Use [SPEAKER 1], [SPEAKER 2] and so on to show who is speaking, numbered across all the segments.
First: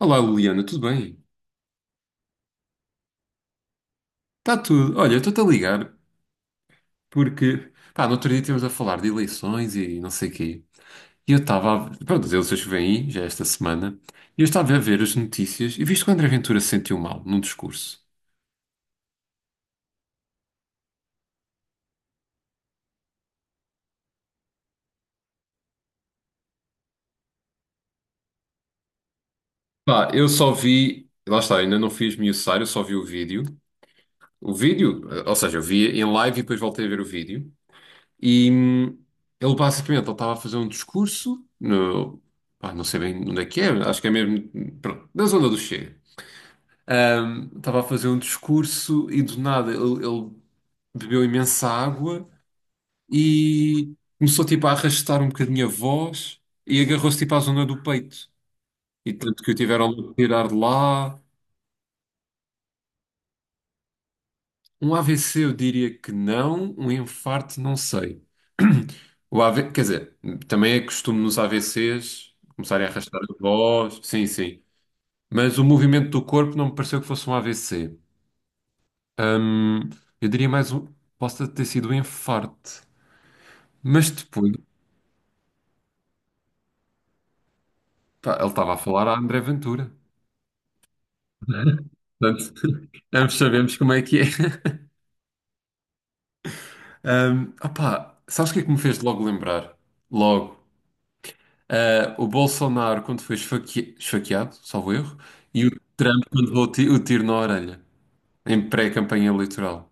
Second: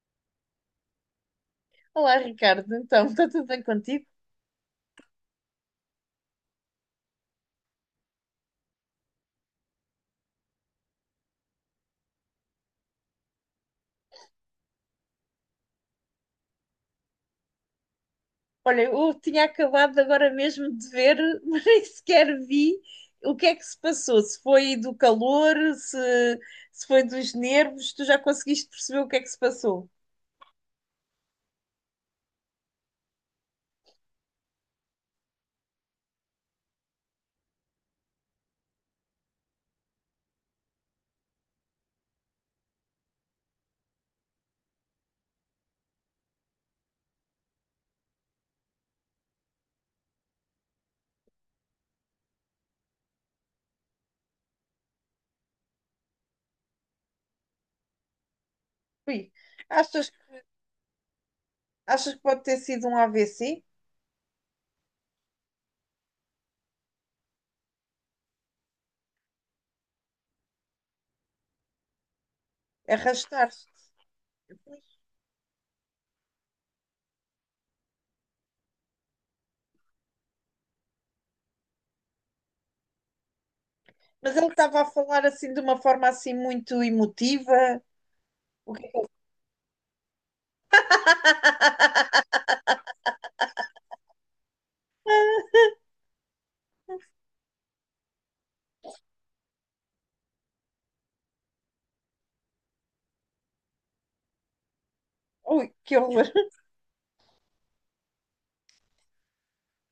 [SPEAKER 1] Olá, Liliana, tudo bem?
[SPEAKER 2] Olá, Ricardo. Então, está tudo bem contigo?
[SPEAKER 1] Está tudo. Olha, eu estou-te a ligar porque, pá, no outro dia estivemos a falar de eleições e não sei quê. E eu estava a... Pronto, as eleições que vêm aí, já é esta semana, e eu estava a ver as notícias e viste que o André Ventura se sentiu mal num discurso.
[SPEAKER 2] Olha, eu tinha acabado agora mesmo de ver, mas nem sequer vi o que é que se passou. Se foi do calor, se foi dos nervos, tu já conseguiste perceber o que é que se passou?
[SPEAKER 1] Pá, eu só vi... Lá está, ainda não fiz miuçar, eu só vi o vídeo. O vídeo, ou seja, eu vi em live e depois voltei a ver o vídeo. E hum, Ele basicamente, ele estava a fazer um discurso no... Pá, não sei bem onde é que é, acho que é mesmo, pronto, na zona do Chega. Estava a fazer um discurso e do nada ele bebeu imensa água e começou tipo a arrastar um bocadinho a voz e agarrou-se tipo à zona do peito. E
[SPEAKER 2] Ui,
[SPEAKER 1] tanto que o tiveram
[SPEAKER 2] achas,
[SPEAKER 1] de tirar de lá.
[SPEAKER 2] achas que pode ter sido um AVC?
[SPEAKER 1] Um AVC eu diria que não, um infarto não sei. O AV, quer dizer, também é costume nos AVCs começarem a arrastar a
[SPEAKER 2] Arrastar-se.
[SPEAKER 1] voz, sim, sim. Mas o movimento do corpo não me pareceu que fosse um AVC. Ahm, eu diria mais um, possa ter sido um infarto. Mas
[SPEAKER 2] Mas ele
[SPEAKER 1] depois,
[SPEAKER 2] estava a falar assim de uma forma assim muito emotiva.
[SPEAKER 1] pá, ele
[SPEAKER 2] O
[SPEAKER 1] estava a
[SPEAKER 2] que-
[SPEAKER 1] falar a André Ventura. Portanto, ambos sabemos como é que é. Opá, sabes o que é que me fez logo lembrar? Logo. Ah, o Bolsonaro quando foi esfaque... esfaqueado, salvo erro, e o
[SPEAKER 2] Ui, que
[SPEAKER 1] Trump
[SPEAKER 2] horror.
[SPEAKER 1] quando levou o o tiro na orelha, em pré-campanha eleitoral.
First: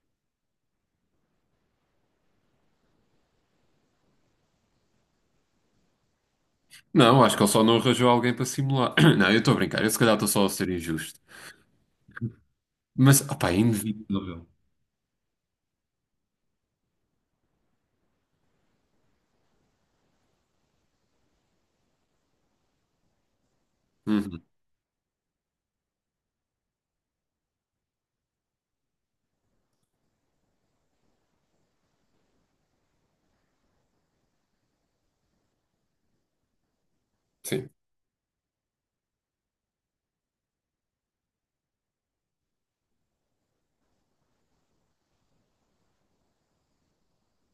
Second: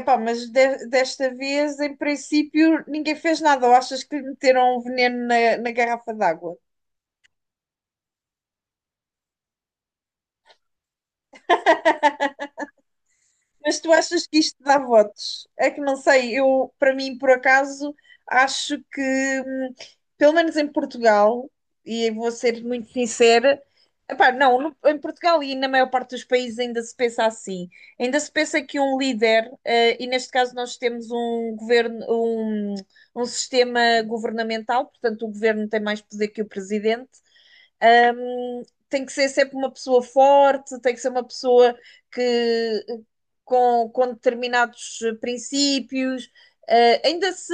[SPEAKER 2] Epá, mas desta vez, em princípio, ninguém fez nada. Ou achas que lhe meteram um veneno na garrafa d'água?
[SPEAKER 1] Não, acho que ele só não arranjou alguém para simular. Não, eu estou a brincar, eu se calhar estou só a ser injusto. Mas, opá, é
[SPEAKER 2] Mas tu achas que
[SPEAKER 1] inevitável.
[SPEAKER 2] isto dá votos? É que não sei, eu, para mim, por acaso, acho que, pelo menos em Portugal, e eu vou ser muito sincera, epá,
[SPEAKER 1] Uhum.
[SPEAKER 2] não, em Portugal e na maior parte dos países ainda se pensa assim. Ainda se pensa que um líder, e neste caso nós temos um governo, um sistema governamental, portanto o governo tem mais poder que o presidente.
[SPEAKER 1] Sim,
[SPEAKER 2] Hum, Tem que ser sempre uma pessoa forte, tem que ser uma pessoa que com determinados princípios. Ainda se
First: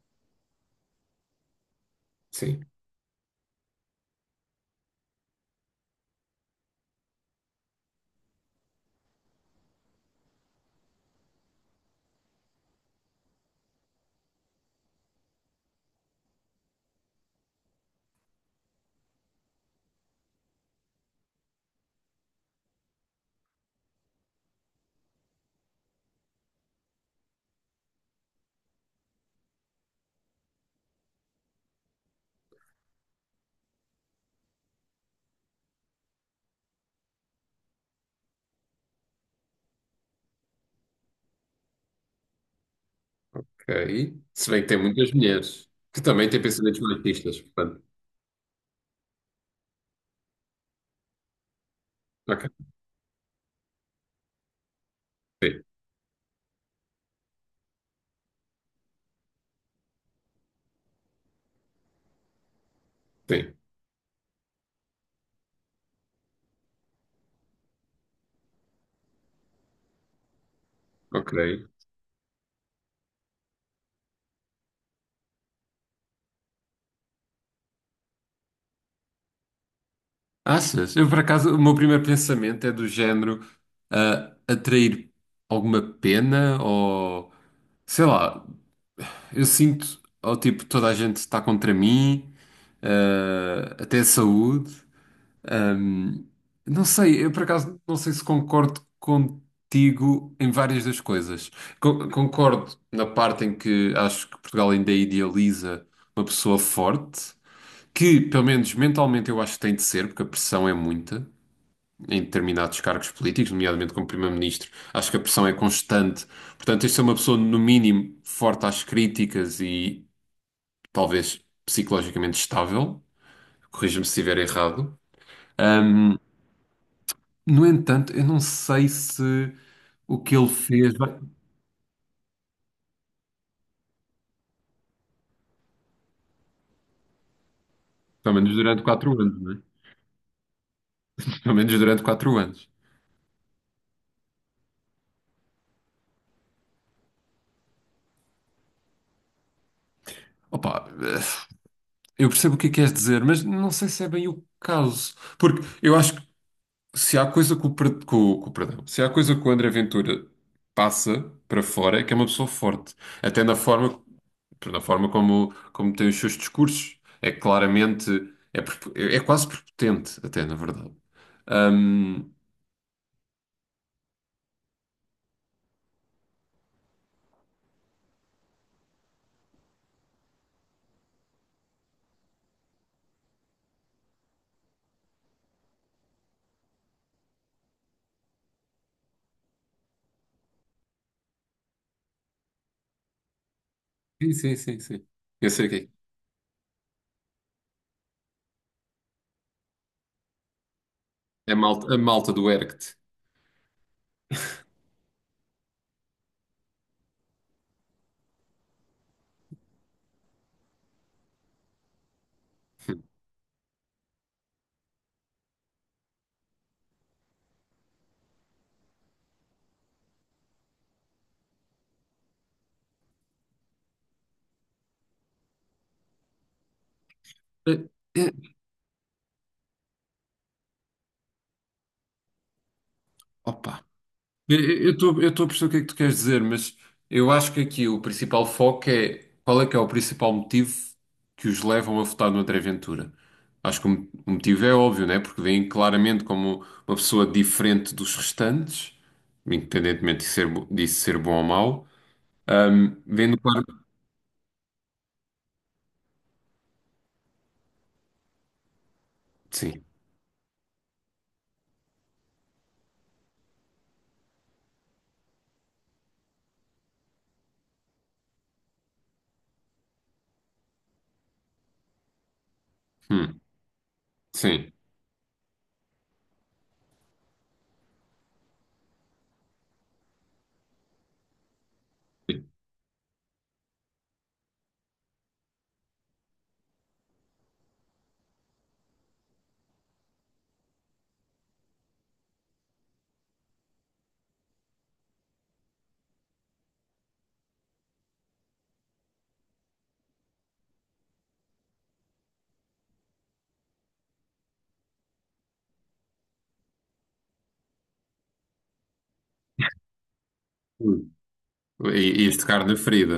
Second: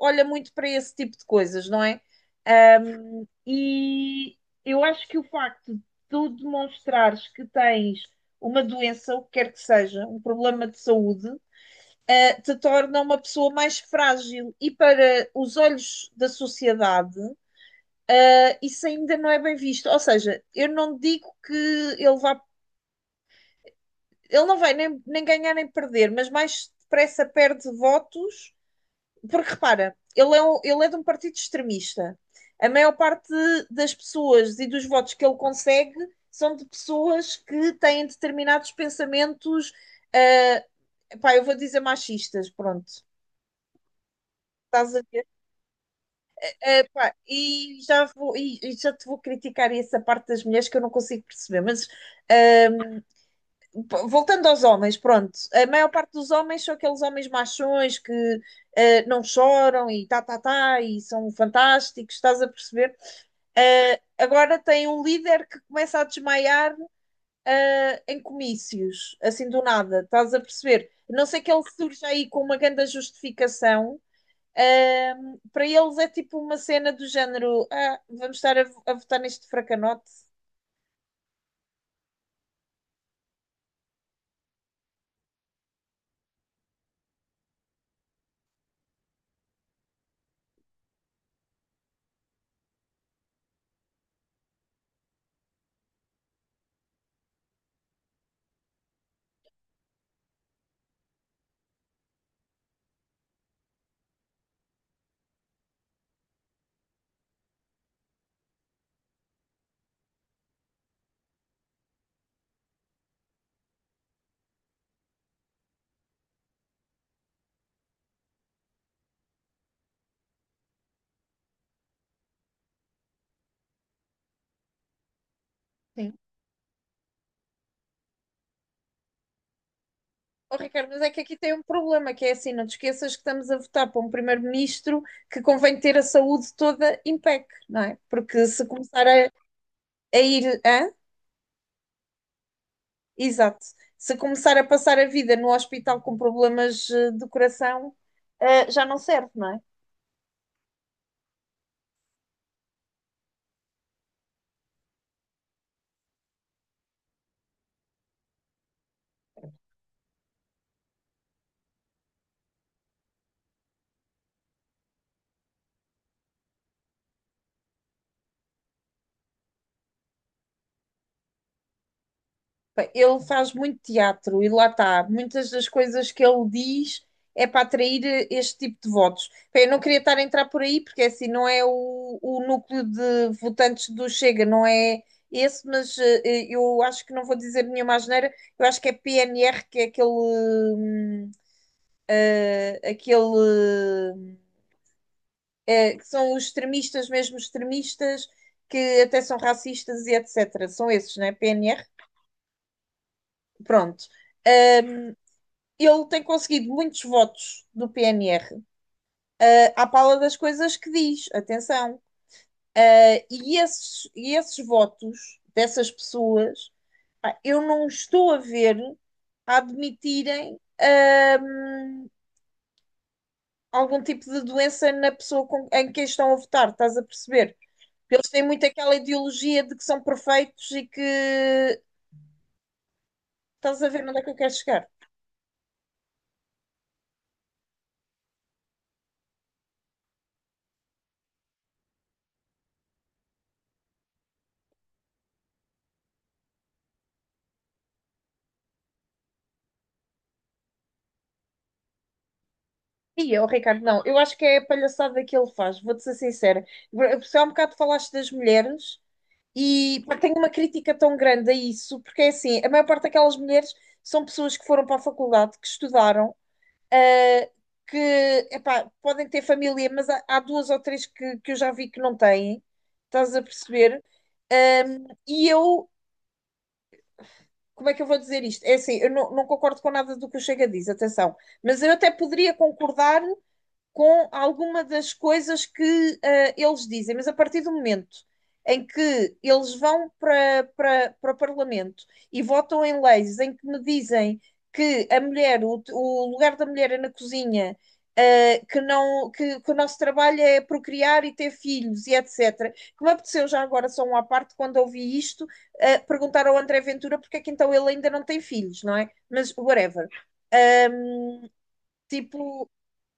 [SPEAKER 2] olha muito para esse tipo de coisas, não é?
[SPEAKER 1] sim.
[SPEAKER 2] Ahm, e eu acho que o facto de tu demonstrares que tens uma doença, o que quer que seja, um problema de saúde, te torna uma pessoa mais frágil. E para os olhos da sociedade, isso ainda não é bem visto. Ou seja, eu não digo que ele vá. Ele não vai nem, ganhar nem perder, mas mais depressa perde votos, porque repara, ele é de um partido extremista. A maior parte das pessoas e dos votos que ele consegue são de pessoas que têm determinados pensamentos, ah, pá, eu vou dizer machistas, pronto.
[SPEAKER 1] Ok. Se bem que tem
[SPEAKER 2] Estás a
[SPEAKER 1] muitas
[SPEAKER 2] ver?
[SPEAKER 1] mulheres que também têm pensamentos
[SPEAKER 2] Pá,
[SPEAKER 1] machistas,
[SPEAKER 2] e
[SPEAKER 1] portanto.
[SPEAKER 2] já vou, e já te vou criticar essa parte das mulheres que eu não consigo perceber, mas
[SPEAKER 1] Ok,
[SPEAKER 2] ah, voltando aos homens, pronto,
[SPEAKER 1] sim,
[SPEAKER 2] a maior parte dos homens são aqueles homens machões que não choram e tá, tá, tá, e são fantásticos, estás a perceber?
[SPEAKER 1] sim,
[SPEAKER 2] Agora tem um líder que começa a desmaiar em comícios, assim do nada, estás a perceber? A não
[SPEAKER 1] ok.
[SPEAKER 2] ser que ele surja aí com uma grande justificação. Para eles é tipo uma cena do género: ah, vamos estar a votar neste fracanote.
[SPEAKER 1] Achas? Eu, por acaso, o meu primeiro pensamento é do género ah, atrair alguma pena ou sei lá, eu sinto ou tipo toda a gente está contra mim, ah, até a saúde. Ahm, não sei, eu por acaso não sei se concordo contigo em várias das coisas. Concordo na parte em que acho que Portugal ainda idealiza uma pessoa forte. Que, pelo menos mentalmente, eu acho que tem de ser, porque a pressão é muita em determinados cargos políticos, nomeadamente como primeiro-ministro. Acho que a pressão é constante. Portanto, este é uma pessoa, no mínimo, forte às críticas e talvez psicologicamente estável. Corrija-me se estiver errado.
[SPEAKER 2] Sim.
[SPEAKER 1] Ahm, no entanto, eu não sei se o que ele
[SPEAKER 2] Oh, Ricardo,
[SPEAKER 1] fez,
[SPEAKER 2] mas é que aqui tem um problema, que é assim, não te esqueças que estamos a votar para um primeiro-ministro que convém ter a saúde toda em PEC, não é?
[SPEAKER 1] pelo
[SPEAKER 2] Porque
[SPEAKER 1] menos
[SPEAKER 2] se
[SPEAKER 1] durante
[SPEAKER 2] começar
[SPEAKER 1] quatro anos, não é?
[SPEAKER 2] a ir, hã?
[SPEAKER 1] Pelo menos durante quatro anos.
[SPEAKER 2] Exato. Se começar a passar a vida no hospital com problemas do coração, já não serve, não é?
[SPEAKER 1] Opa, eu percebo o que é que queres dizer, mas não sei se é bem o caso. Porque eu acho se há coisa que o, per- que o- perdão, se há coisa que o André Ventura passa para fora é que é uma pessoa forte, até na forma como, como tem os seus discursos. É claramente, é, é quase prepotente, até na verdade. Ahm,
[SPEAKER 2] Pá, ele faz muito teatro e lá está. Muitas das coisas que ele diz é para atrair este tipo de votos. Pá, eu não queria estar a entrar por aí, porque é assim não é o núcleo de votantes do Chega, não é esse, mas eu acho que não vou dizer nenhuma asneira. Eu acho que é PNR, que é aquele.
[SPEAKER 1] sim,
[SPEAKER 2] Aquele.
[SPEAKER 1] sim, sim, sim. Eu sei que
[SPEAKER 2] Que são os extremistas, mesmo extremistas, que até são racistas e etc. São esses, né?
[SPEAKER 1] é. É
[SPEAKER 2] PNR.
[SPEAKER 1] malta, a malta do Erct.
[SPEAKER 2] Pronto. Ele tem conseguido muitos votos do PNR à pala das coisas que diz, atenção. E, esses, esses votos dessas pessoas, eu não estou a ver a admitirem algum tipo de doença na pessoa em quem estão a votar, estás a perceber?
[SPEAKER 1] É,
[SPEAKER 2] Eles
[SPEAKER 1] é-
[SPEAKER 2] têm muito aquela ideologia de que são perfeitos e que estás
[SPEAKER 1] Opa.
[SPEAKER 2] a ver onde é que eu quero chegar.
[SPEAKER 1] Eu estou a perceber o que é que tu queres dizer, mas eu acho que aqui o principal foco é qual é que é o principal motivo que os levam a votar no André Ventura. Acho que o o motivo é óbvio, né? Porque vem claramente como uma pessoa diferente dos restantes, independentemente de ser, disso ser bom ou mau.
[SPEAKER 2] E
[SPEAKER 1] Vendo
[SPEAKER 2] eu, Ricardo,
[SPEAKER 1] claro.
[SPEAKER 2] não, eu acho que é a palhaçada que ele faz, vou-te ser sincera. Só há um bocado falaste das mulheres
[SPEAKER 1] Sim.
[SPEAKER 2] e pá, tenho uma crítica tão grande a isso, porque é assim, a maior parte daquelas mulheres são pessoas que foram para a faculdade, que estudaram, ah, que epá, podem ter família, mas há duas ou três que eu já vi que não têm, estás
[SPEAKER 1] Hum,
[SPEAKER 2] a perceber?
[SPEAKER 1] sim.
[SPEAKER 2] E eu, como é que eu vou dizer isto? É assim, eu não, não concordo com nada do que o Chega diz, atenção, mas eu até
[SPEAKER 1] Sim.
[SPEAKER 2] poderia concordar com alguma das coisas que eles dizem, mas a partir do momento em que eles vão para o Parlamento e votam em leis em que me dizem que a mulher, o lugar da mulher é na cozinha, que, não, que o nosso trabalho é procriar e ter filhos e etc. Que me apeteceu já agora, só um à parte, quando ouvi isto, perguntar ao André Ventura porque é que então ele ainda não tem filhos, não é? Mas whatever.
[SPEAKER 1] Hum.
[SPEAKER 2] Um,
[SPEAKER 1] E este
[SPEAKER 2] Tipo,
[SPEAKER 1] carne ferida.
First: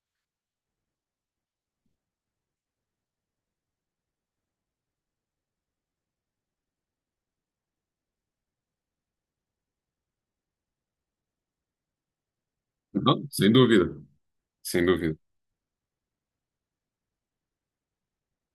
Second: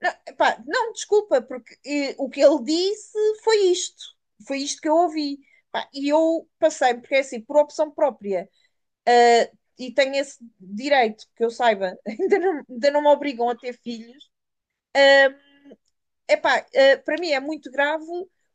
[SPEAKER 2] não, epá, não, desculpa, porque o que ele disse foi isto. Foi isto que eu ouvi. Pá, e eu passei, porque é assim, por opção própria. ah, e tenho esse direito, que eu saiba, ainda não me
[SPEAKER 1] Não,
[SPEAKER 2] obrigam
[SPEAKER 1] sem
[SPEAKER 2] a ter
[SPEAKER 1] dúvida,
[SPEAKER 2] filhos.
[SPEAKER 1] sem dúvida.
[SPEAKER 2] Ah, Epá, para mim é muito grave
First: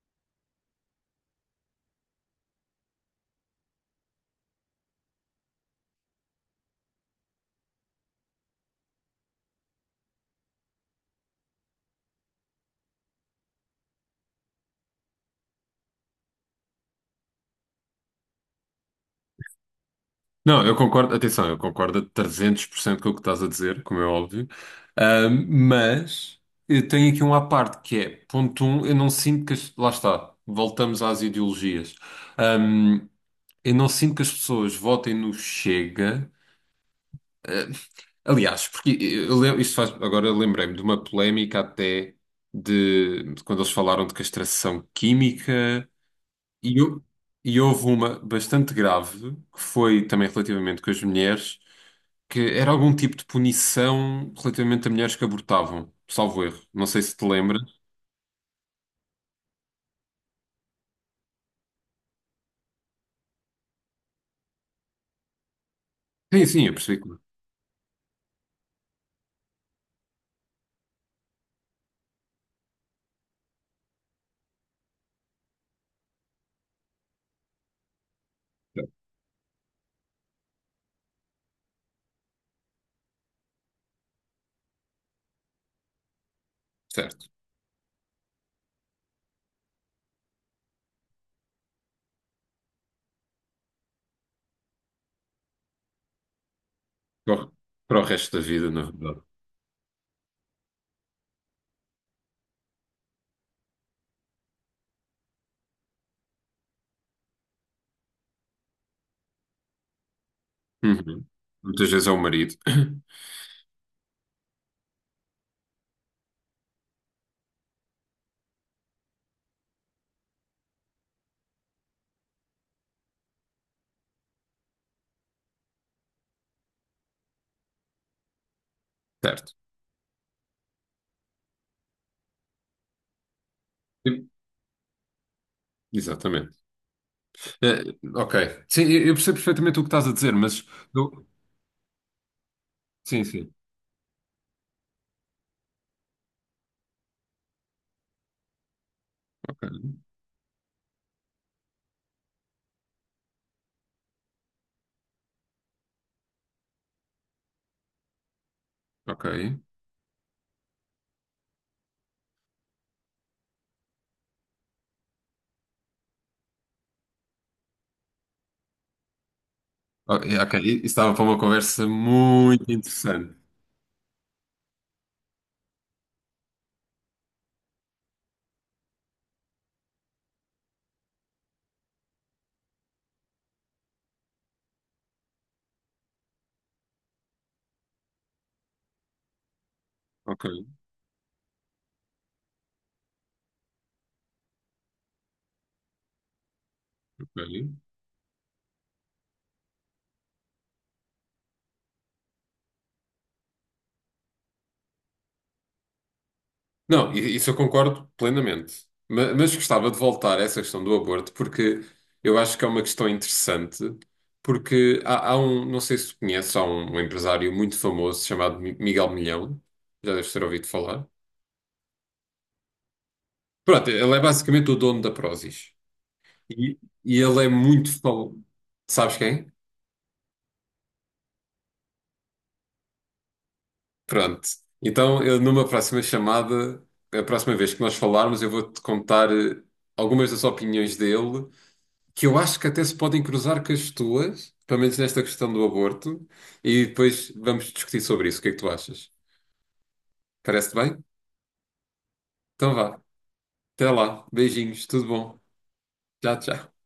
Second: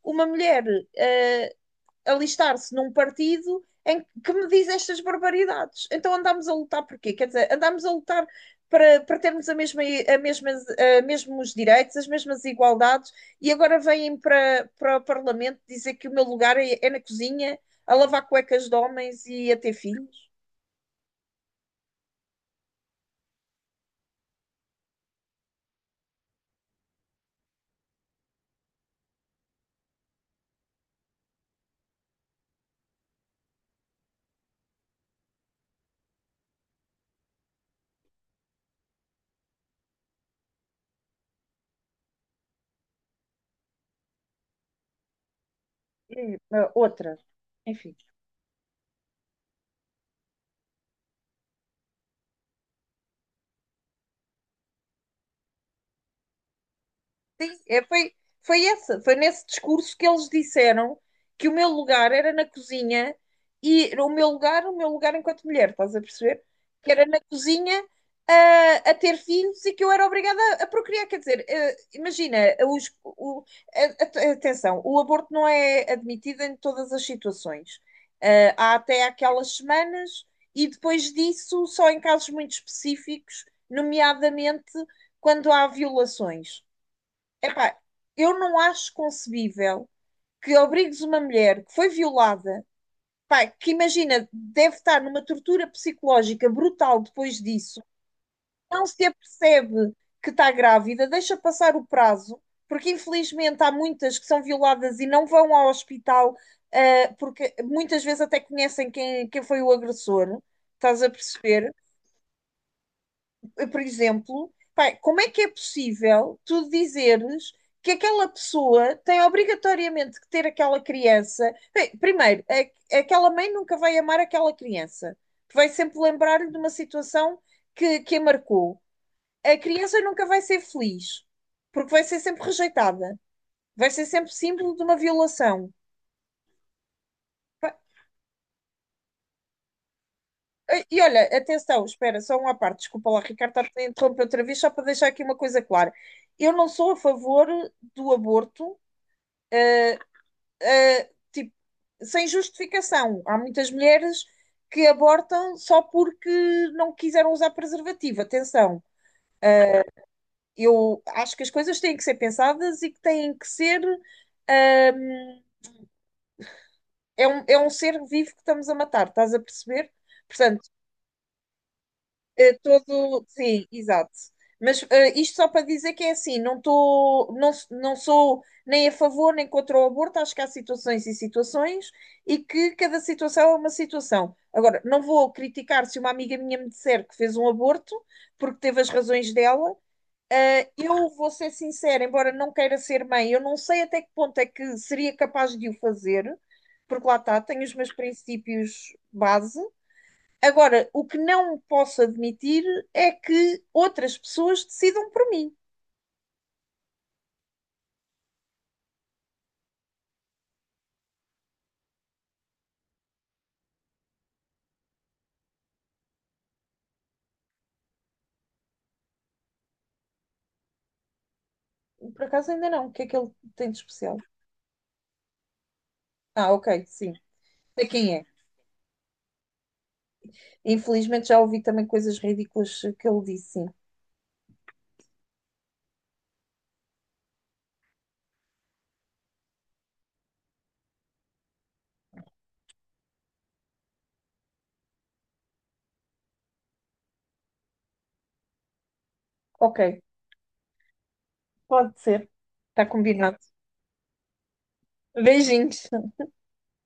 [SPEAKER 2] uma mulher ah, alistar-se num partido em que me diz estas barbaridades. Então andámos a lutar por quê? Quer dizer, andámos a lutar para termos a mesma, a mesmas, a mesmos direitos, as mesmas igualdades, e agora vêm para o Parlamento dizer que o meu lugar é na cozinha, a lavar cuecas de homens e a ter filhos.
[SPEAKER 1] Não, eu concordo, atenção, eu concordo a 300% com o que estás a dizer, como é óbvio. Mas eu tenho aqui um à parte que é, ponto um, eu não sinto que as, lá está, voltamos às ideologias. Ahm, eu não sinto que as pessoas votem no Chega. Ah, aliás, porque eu, isto faz, agora lembrei-me de uma polémica até de quando eles falaram de castração química
[SPEAKER 2] E
[SPEAKER 1] e,
[SPEAKER 2] outra,
[SPEAKER 1] e houve
[SPEAKER 2] enfim.
[SPEAKER 1] uma bastante grave, que foi também relativamente com as mulheres, que era algum tipo de punição relativamente a mulheres que abortavam, salvo erro. Não sei se te
[SPEAKER 2] Sim,
[SPEAKER 1] lembras.
[SPEAKER 2] é, foi essa, foi nesse discurso que eles disseram que o meu lugar era na cozinha e o meu lugar enquanto mulher, estás a perceber?
[SPEAKER 1] Sim, sim, eu
[SPEAKER 2] Que
[SPEAKER 1] percebi.
[SPEAKER 2] era na cozinha a ter filhos e que eu era obrigada a procriar. Quer dizer, imagina, os- o- atenção, o aborto não é admitido em todas as situações. Há
[SPEAKER 1] Que...
[SPEAKER 2] até aquelas semanas e depois disso só em casos muito específicos, nomeadamente quando há violações.
[SPEAKER 1] Certo.
[SPEAKER 2] Epá, eu não acho concebível que obrigues uma mulher que foi violada, pá, que imagina, deve estar numa tortura psicológica brutal
[SPEAKER 1] Para
[SPEAKER 2] depois
[SPEAKER 1] o
[SPEAKER 2] disso,
[SPEAKER 1] para o resto da vida, na
[SPEAKER 2] não se
[SPEAKER 1] verdade.
[SPEAKER 2] apercebe que está grávida, deixa passar o prazo, porque infelizmente há muitas que são violadas e não vão ao hospital, porque muitas vezes até conhecem quem foi o agressor, estás a
[SPEAKER 1] Uhum.
[SPEAKER 2] perceber?
[SPEAKER 1] Muitas vezes é o marido.
[SPEAKER 2] Por exemplo, pá, como é que é possível tu dizeres que aquela pessoa tem obrigatoriamente que ter aquela criança? Bem, primeiro, aquela mãe nunca vai amar aquela criança. Vai sempre lembrar-lhe de uma situação que a marcou.
[SPEAKER 1] Certo.
[SPEAKER 2] A criança nunca vai ser feliz, porque vai ser sempre rejeitada. Vai ser sempre símbolo de uma violação.
[SPEAKER 1] Exatamente. Ok. Sim, eu percebo perfeitamente o que estás a dizer, mas...
[SPEAKER 2] E olha,
[SPEAKER 1] eu...
[SPEAKER 2] atenção, espera, só uma parte, desculpa lá,
[SPEAKER 1] Sim,
[SPEAKER 2] Ricardo,
[SPEAKER 1] sim.
[SPEAKER 2] estar a interromper outra vez, só para deixar aqui uma coisa clara. Eu não sou a favor do aborto,
[SPEAKER 1] Ok.
[SPEAKER 2] tipo, sem justificação. Há muitas mulheres que abortam só porque não quiseram usar preservativo. Atenção,
[SPEAKER 1] Ok.
[SPEAKER 2] eu acho que as coisas têm que ser pensadas e que têm que ser. ahm, É um, ser vivo que estamos a matar, estás a perceber?
[SPEAKER 1] Ok.
[SPEAKER 2] Portanto,
[SPEAKER 1] Isso estava para uma conversa muito interessante.
[SPEAKER 2] sim, exato. Mas isto só para dizer que é assim, não estou não, não sou nem a favor nem contra o aborto, acho que há situações e situações e que cada situação é uma situação. Agora, não vou criticar se uma amiga minha me disser que fez um aborto, porque teve as razões dela.
[SPEAKER 1] Ok.
[SPEAKER 2] Eu vou ser sincera, embora não queira ser mãe, eu não sei até que ponto é que seria capaz de o fazer, porque lá está, tenho
[SPEAKER 1] Olha.
[SPEAKER 2] os meus princípios base. Agora, o que não posso admitir é que outras pessoas decidam por mim.
[SPEAKER 1] Não, isso eu concordo plenamente. Mas gostava de voltar a essa questão do aborto, porque eu acho que é uma questão interessante, porque há, há um, não sei se tu conheces, há um, um empresário muito famoso chamado Miguel Milhão, já deves ter ouvido falar.
[SPEAKER 2] Por acaso ainda não. O que é que ele tem de
[SPEAKER 1] Pronto, ele
[SPEAKER 2] especial?
[SPEAKER 1] é basicamente o dono da Prozis.
[SPEAKER 2] Ah, ok,
[SPEAKER 1] E,
[SPEAKER 2] sim.
[SPEAKER 1] e ele é
[SPEAKER 2] Sei
[SPEAKER 1] muito
[SPEAKER 2] quem é.
[SPEAKER 1] famoso. Sabes quem?
[SPEAKER 2] Infelizmente já ouvi também coisas ridículas que ele disse, sim.
[SPEAKER 1] Pronto. Então, eu, numa próxima chamada, a próxima vez que nós falarmos, eu vou-te contar algumas das opiniões dele que eu acho que até se podem cruzar com as tuas, pelo menos nesta questão do aborto, e depois vamos discutir sobre isso. O que é que tu achas?
[SPEAKER 2] Ok,
[SPEAKER 1] Parece-te bem?
[SPEAKER 2] pode ser.
[SPEAKER 1] Então
[SPEAKER 2] Está
[SPEAKER 1] vá.
[SPEAKER 2] combinado.
[SPEAKER 1] Até lá. Beijinhos. Tudo bom.
[SPEAKER 2] Beijinhos.
[SPEAKER 1] Tchau, tchau.